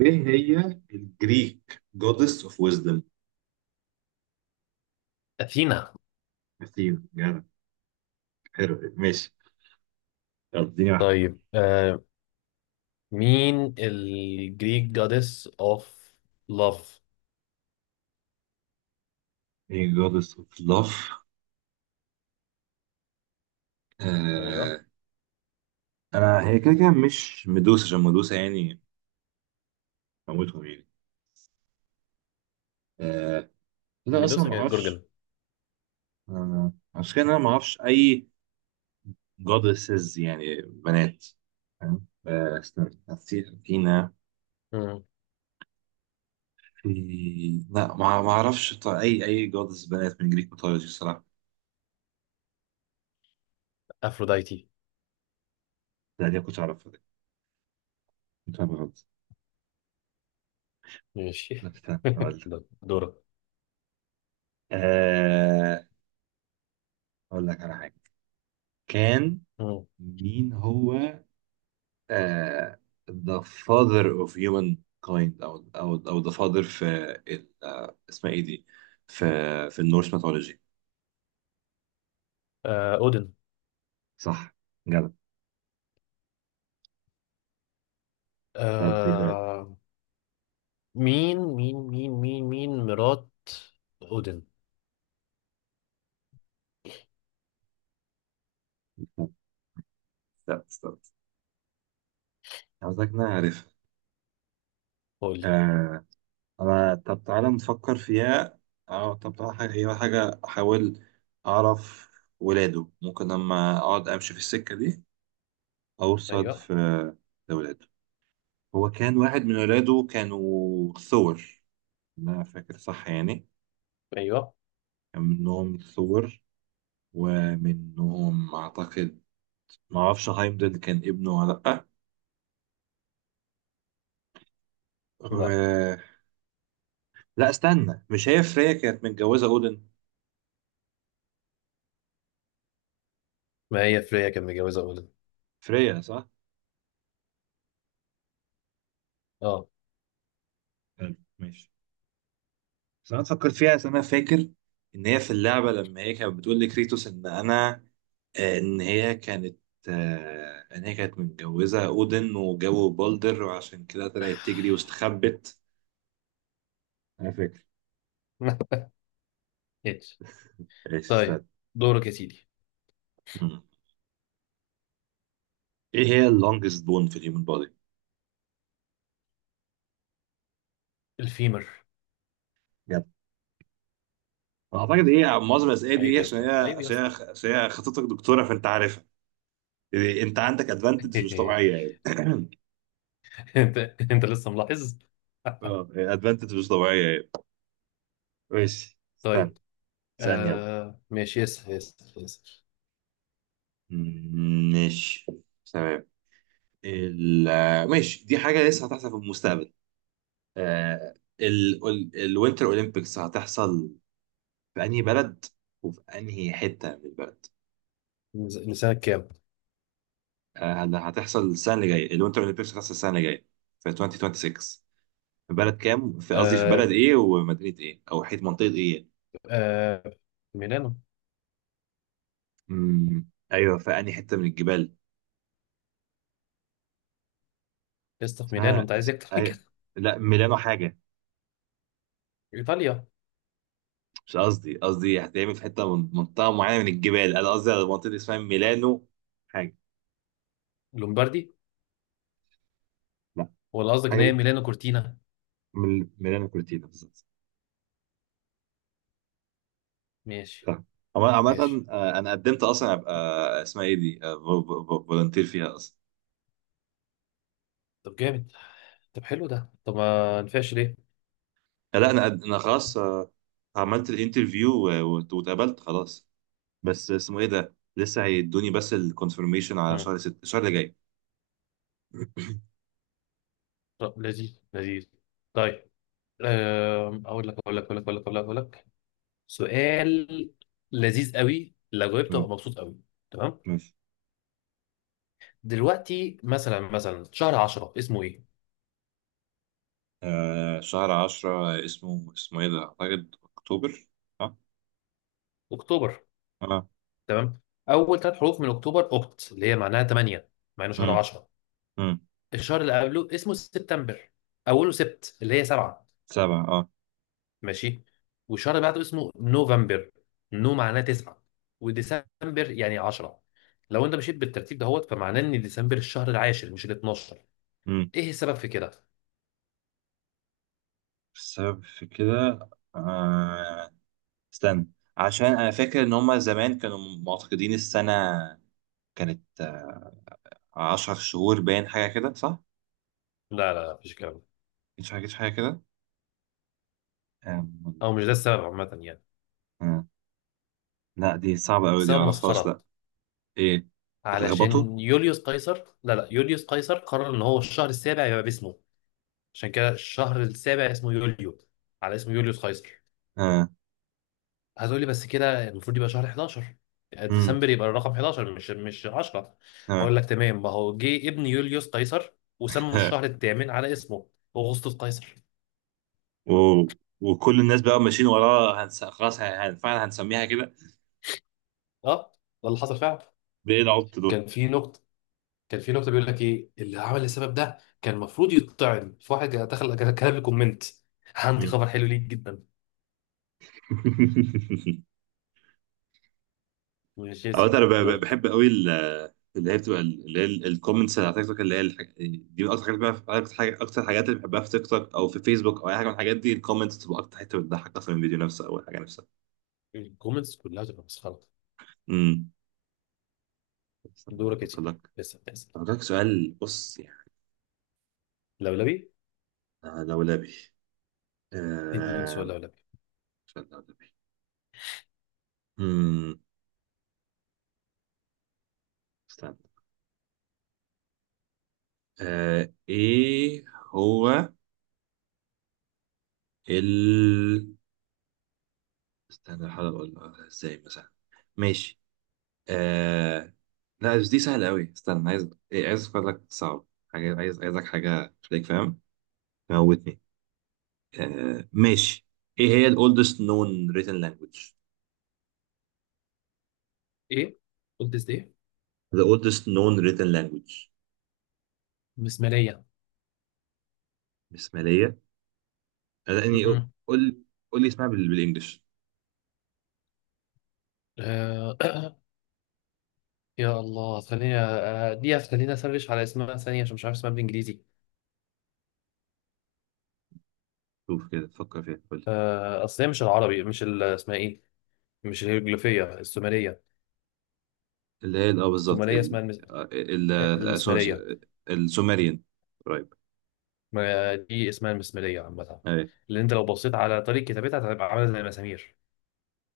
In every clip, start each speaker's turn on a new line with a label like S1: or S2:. S1: ايه هي الجريك جودس اوف ويزدم؟
S2: أثينا.
S1: اثينا، جدع. حلو، ماشي. يلا اديني واحده.
S2: طيب. مين الجريك جادس اوف لاف؟
S1: ايه جودس اوف لاف؟
S2: ايوه.
S1: آه. انا هي كده كده مش مدوسه، عشان مدوسه يعني موتهم يعني. آه. انا اصلا
S2: ميدوسا
S1: ما
S2: كانت
S1: اعرفش.
S2: جورجن.
S1: آه، عشان كده انا ما اعرفش اي جودسز يعني بنات. فاهم؟ استنى، اثينا.
S2: مم.
S1: في، لا ما اعرفش، اي جودس بنات من جريك ميثولوجي الصراحه.
S2: افروديتي.
S1: لا دي ما كنتش اعرفها دي، كنت اعرف غلط.
S2: ماشي.
S1: لا استنى هقول لك.
S2: ده دورك.
S1: آه اقول لك على حاجه. كان
S2: مم.
S1: مين هو؟ آه، the father of human kind، او the father في اسمها ايه دي؟ في، في النورس ميثولوجي.
S2: آه، اودن.
S1: صح، جدع. طب دي سؤال.
S2: آه مين مرات اودن؟
S1: لا استنى، عاوزك نعرف.
S2: قول لي.
S1: آه انا، طب تعالى نفكر فيها. اه طب تعالى حاجه، هي حاجه احاول اعرف ولاده ممكن لما اقعد امشي في السكه دي اوصل
S2: ايوه،
S1: في لولاده. هو كان واحد من ولاده كانوا ثور، أنا فاكر صح يعني.
S2: ايوه.
S1: كان منهم ثور، ومنهم أعتقد، ما أعرفش هايمدل كان ابنه ولا لأ
S2: لا،
S1: و... لا استنى، مش هي فريا كانت متجوزة أودن؟
S2: ما هي فريا كان متجوزه اودن.
S1: فريا صح؟
S2: اه.
S1: حلو، ماشي. بس أنا فكرت فيها أصل أنا فاكر إن هي في اللعبة لما هي كانت بتقول لكريتوس إن أنا آه، إن هي كانت إن هي كانت متجوزة أودن وجابوا بالدر وعشان كده طلعت تجري واستخبت. أنا فاكر.
S2: ماشي. طيب،
S1: استنى.
S2: دورك يا سيدي.
S1: مم. ايه هي اللونجست بون في الهيومن بودي؟
S2: الفيمر.
S1: يلا. اعتقد هي معظم الاسئله دي
S2: عيب
S1: إيه؟
S2: يا
S1: عشان هي
S2: اسطى، عيب يا
S1: عشان هي
S2: اسطى.
S1: عشان هي خطيبتك دكتوره فانت عارفها، يعني انت عندك ادفانتج مش طبيعيه يعني.
S2: انت انت لسه ملاحظ؟
S1: اه، ادفانتج مش طبيعيه يعني. ماشي استنى.
S2: طيب.
S1: استنى يلا.
S2: ماشي، ياسر ياسر ياسر.
S1: ماشي، تمام. ال ماشي، دي حاجه لسه هتحصل في المستقبل. آه، ال الوينتر اولمبيكس هتحصل في انهي بلد، وفي انهي حته من البلد؟
S2: لسانك كام؟
S1: آه، هتحصل السنه اللي جايه، الوينتر اولمبيكس هتحصل السنه اللي جايه، في 2026، في بلد كام، في قصدي في
S2: آه
S1: بلد ايه ومدينه ايه او حيث منطقه ايه.
S2: آه ميلانو.
S1: ايوه، في انهي حته من الجبال؟
S2: لسه في ميلانو،
S1: اسمها
S2: انت عايز
S1: اس...
S2: إيه اكتر من
S1: أي...
S2: كده؟
S1: لا ميلانو حاجه،
S2: ايطاليا.
S1: مش قصدي، قصدي هتعمل في حته من منطقه معينه من الجبال، انا قصدي على منطقه اسمها ميلانو حاجه.
S2: لومباردي.
S1: لا
S2: ولا قصدك ان
S1: حاجه
S2: هي
S1: ب...
S2: ميلانو كورتينا؟
S1: ميلانو كورتينا بالظبط،
S2: ماشي.
S1: صح.
S2: ماشي.
S1: عامة أنا قدمت أصلا أبقى اسمها إيه دي؟ فولنتير فيها.
S2: طب جامد. طب حلو ده. طب ما نفعش ليه؟
S1: لا انا انا خلاص، عملت الانترفيو واتقبلت خلاص، بس اسمه ايه ده لسه هيدوني بس الكونفirmation على
S2: مم.
S1: شهر ست، الشهر اللي جاي.
S2: طب لذيذ لذيذ. طيب. اقول لك أقول لك. سؤال لذيذ قوي. لو جاوبته
S1: مم.
S2: هبقى مبسوط قوي. تمام.
S1: ماشي.
S2: دلوقتي، مثلا، شهر 10 اسمه ايه؟
S1: آه، شهر عشرة اسمه، ايه ده، اعتقد اكتوبر. اه.
S2: اكتوبر.
S1: اه.
S2: تمام؟ اول ثلاث حروف من اكتوبر اوكت، اللي هي معناها 8، مع انه شهر
S1: امم.
S2: 10.
S1: امم.
S2: الشهر اللي قبله اسمه سبتمبر. اوله سبت اللي هي 7.
S1: سبعة اه.
S2: ماشي؟ والشهر اللي بعده اسمه نوفمبر. نو معناه 9. وديسمبر يعني 10. لو انت مشيت بالترتيب دهوت، فمعناه ان ديسمبر الشهر العاشر مش ال 12.
S1: امم.
S2: ايه السبب في كده؟
S1: السبب في كده، آه، استنى. عشان انا فاكر ان هما زمان كانوا معتقدين السنة كانت عشر شهور، باين حاجة كده صح؟
S2: لا، لا، لا، مفيش كلام.
S1: مش حاجة حاجة كده؟
S2: او مش ده السبب عامة يعني.
S1: آه، لا دي صعبة أوي، دي
S2: سبب
S1: معرفهاش
S2: مسخرة.
S1: لا. إيه، اتلخبطوا.
S2: علشان يوليوس قيصر، لا لا، يوليوس قيصر قرر ان هو الشهر السابع يبقى باسمه. عشان كده الشهر السابع اسمه يوليو على اسم يوليوس قيصر.
S1: ها.
S2: هتقولي بس كده المفروض يبقى شهر 11.
S1: امم.
S2: ديسمبر يبقى الرقم 11، مش 10.
S1: ها.
S2: هقول لك. تمام، ما هو جه ابن يوليوس قيصر وسمى
S1: ها.
S2: الشهر الثامن على اسمه. اغسطس قيصر.
S1: و... وكل الناس بقى ماشيين وراه هنس... خلاص ه- هن... فعلا هنسميها كده.
S2: اه، ده اللي حصل فعلا.
S1: بإيه العبط دول؟
S2: كان في نقطة كان في نقطة بيقول لك ايه اللي عمل السبب ده، كان المفروض يتطعن في واحد دخل كتب لي كومنت: عندي
S1: مم.
S2: خبر حلو ليك جدا. ماشي يا
S1: أو أنا
S2: سيدي. دورك.
S1: بحب أوي اللي هي بتبقى الكومنتس اللي على تيك توك، اللي هي دي من أكتر حاجات، بقى أكتر أكتر حاجات اللي بحبها في تيك توك أو في فيسبوك أو أي حاجة من الحاجات دي، الكومنتس بتبقى أكتر حتة بتضحك أصلا من الفيديو نفسه أو الحاجة نفسها.
S2: الكومنتس كلها تبقى مسخره.
S1: امم. استنى
S2: دورك يا
S1: أفكر
S2: سيدي.
S1: لك.
S2: لسه بتحصل.
S1: أفكر لك سؤال، بص يعني
S2: لولبي.
S1: أنا لولبي.
S2: اديني سؤال
S1: آه...
S2: لولبي.
S1: استنى يا نبي. مم... استنى، آه... ايه هو ال استنى، بحاول اقول ازاي مثلا. ماشي. آه... لا بس دي سهلة قوي، استنى عايز إيه، عايز افكر لك صعب حاجة، عايز حاجة خليك فاهم، موتني. آه... ماشي. ايه هي ال oldest known written language؟
S2: ايه؟ قلت ازاي؟
S1: the oldest known written language.
S2: مسماريه.
S1: بسمالية؟ آه، لا يعني،
S2: مم.
S1: قول، قول لي اسمها بالانجلش.
S2: آه. يا الله، خليني آه، دي خليني اسرش على اسمها ثانيه، عشان مش عارف اسمها بالانجليزي.
S1: شوف كده فكر فيها.
S2: اصل هي مش العربي، مش اسمها ايه، مش الهيروغليفيه، السومريه.
S1: اللي هي بالظبط
S2: السومريه اسمها
S1: آه،
S2: المسماريه.
S1: السومريان، قريب.
S2: ما دي اسمها المسماريه عامه.
S1: ايه،
S2: اللي انت لو بصيت على طريقه كتابتها هتبقى عامله زي المسامير.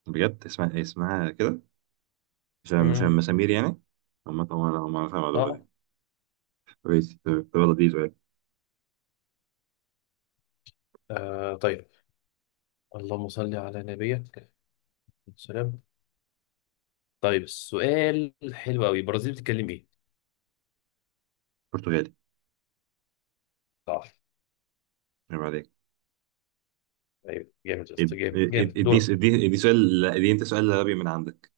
S1: بجد اسمها ايه؟ اسمها كده، مش مش
S2: مم.
S1: مسامير يعني. اما طبعا انا ما اعرف المعلومه
S2: اه.
S1: دي. كويس، طب، طب يلا دي سؤال.
S2: طيب. اللهم صل على نبيك. السلام. طيب، السؤال حلو قوي. البرازيل بتتكلم ايه؟
S1: برتغالي.
S2: صح.
S1: عيب عليك.
S2: ايوه جامد يا اسطى، جامد جامد.
S1: اديني
S2: دورك.
S1: اديني سؤال، لا، اديني انت سؤال لولبي من عندك.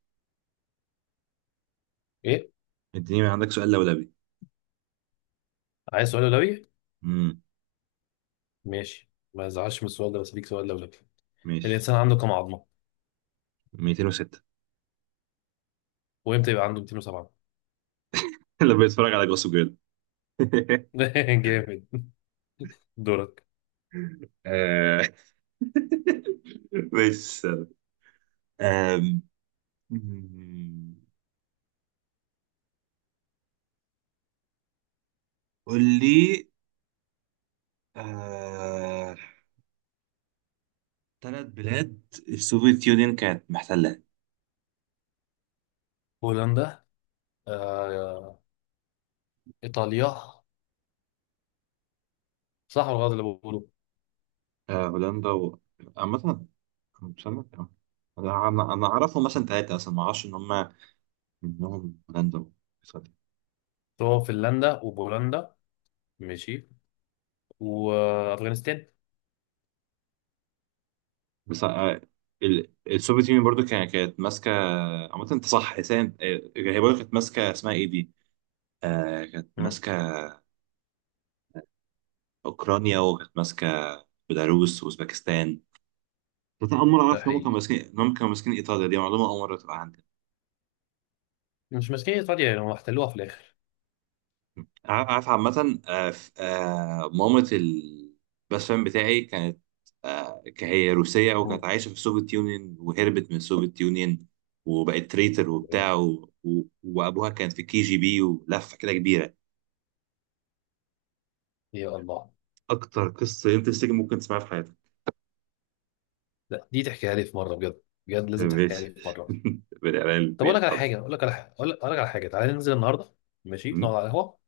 S2: ايه؟
S1: اديني من عندك سؤال لولبي.
S2: عايز سؤال لولبي.
S1: امم.
S2: ماشي. ما ازعلش من السؤال ده بس، ليك سؤال لولبي.
S1: ماشي،
S2: الانسان عنده كام عظمه؟
S1: 206.
S2: وامتى يبقى عنده 207؟
S1: اللي بيتفرج على جوسو جيرل.
S2: جامد. دورك.
S1: آه. بس، آم، قول لي. آه... ثلاث بلاد السوفيت يونين كانت محتلها.
S2: هولندا، آه... ايطاليا. صح ولا غلط اللي بقوله؟
S1: آه، هولندا و... عامة استنى، آه. أنا أعرفهم مثلا ثلاثة، أصلا ما أعرفش إن هم منهم هولندا وإيطاليا.
S2: هو فنلندا وبولندا. ماشي. وافغانستان.
S1: بس آه، السوفيت يونين برضو كانت ماسكة. عامة أنت صح حسين، آه، هي برضو كانت ماسكة اسمها إيه دي؟ آه، كانت
S2: مم.
S1: ماسكة أوكرانيا، وكانت ماسكة بيلاروس وأوزبكستان. بس أنا أول مرة
S2: ده
S1: أعرف
S2: حقيقي.
S1: إن هم كانوا ماسكين إيطاليا، دي معلومة أول مرة تبقى عندي.
S2: مش ماسكين ايطاليا يعني، هم احتلوها في الاخر.
S1: عارف، عامة مامة الباست فريند بتاعي كانت، هي روسية وكانت
S2: مم.
S1: عايشة في السوفيت يونيون، وهربت من السوفيت يونيون وبقت تريتر
S2: يا
S1: وبتاع وأبوها كان في كي جي بي، ولفة كده كبيرة.
S2: يا الله.
S1: أكتر قصة انترستنج ممكن تسمعها في حياتك.
S2: لا، دي تحكيها لي في مره بجد. بجد لازم تحكيها لي
S1: ماشي.
S2: في مره.
S1: بني آدمين
S2: طب
S1: بيتحط.
S2: اقول لك على حاجه، تعالى ننزل النهارده. ماشي، نقعد
S1: م؟
S2: على القهوه،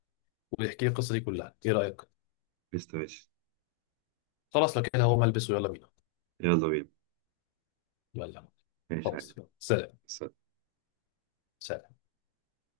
S2: ويحكي لي القصه دي كلها. ايه رايك؟
S1: قشطة، ماشي.
S2: خلاص، لو كده هو ملبس. ويلا بينا.
S1: يلا بينا.
S2: يلا.
S1: ماشي حاجة.
S2: خلاص، يلا. سلام، سلام.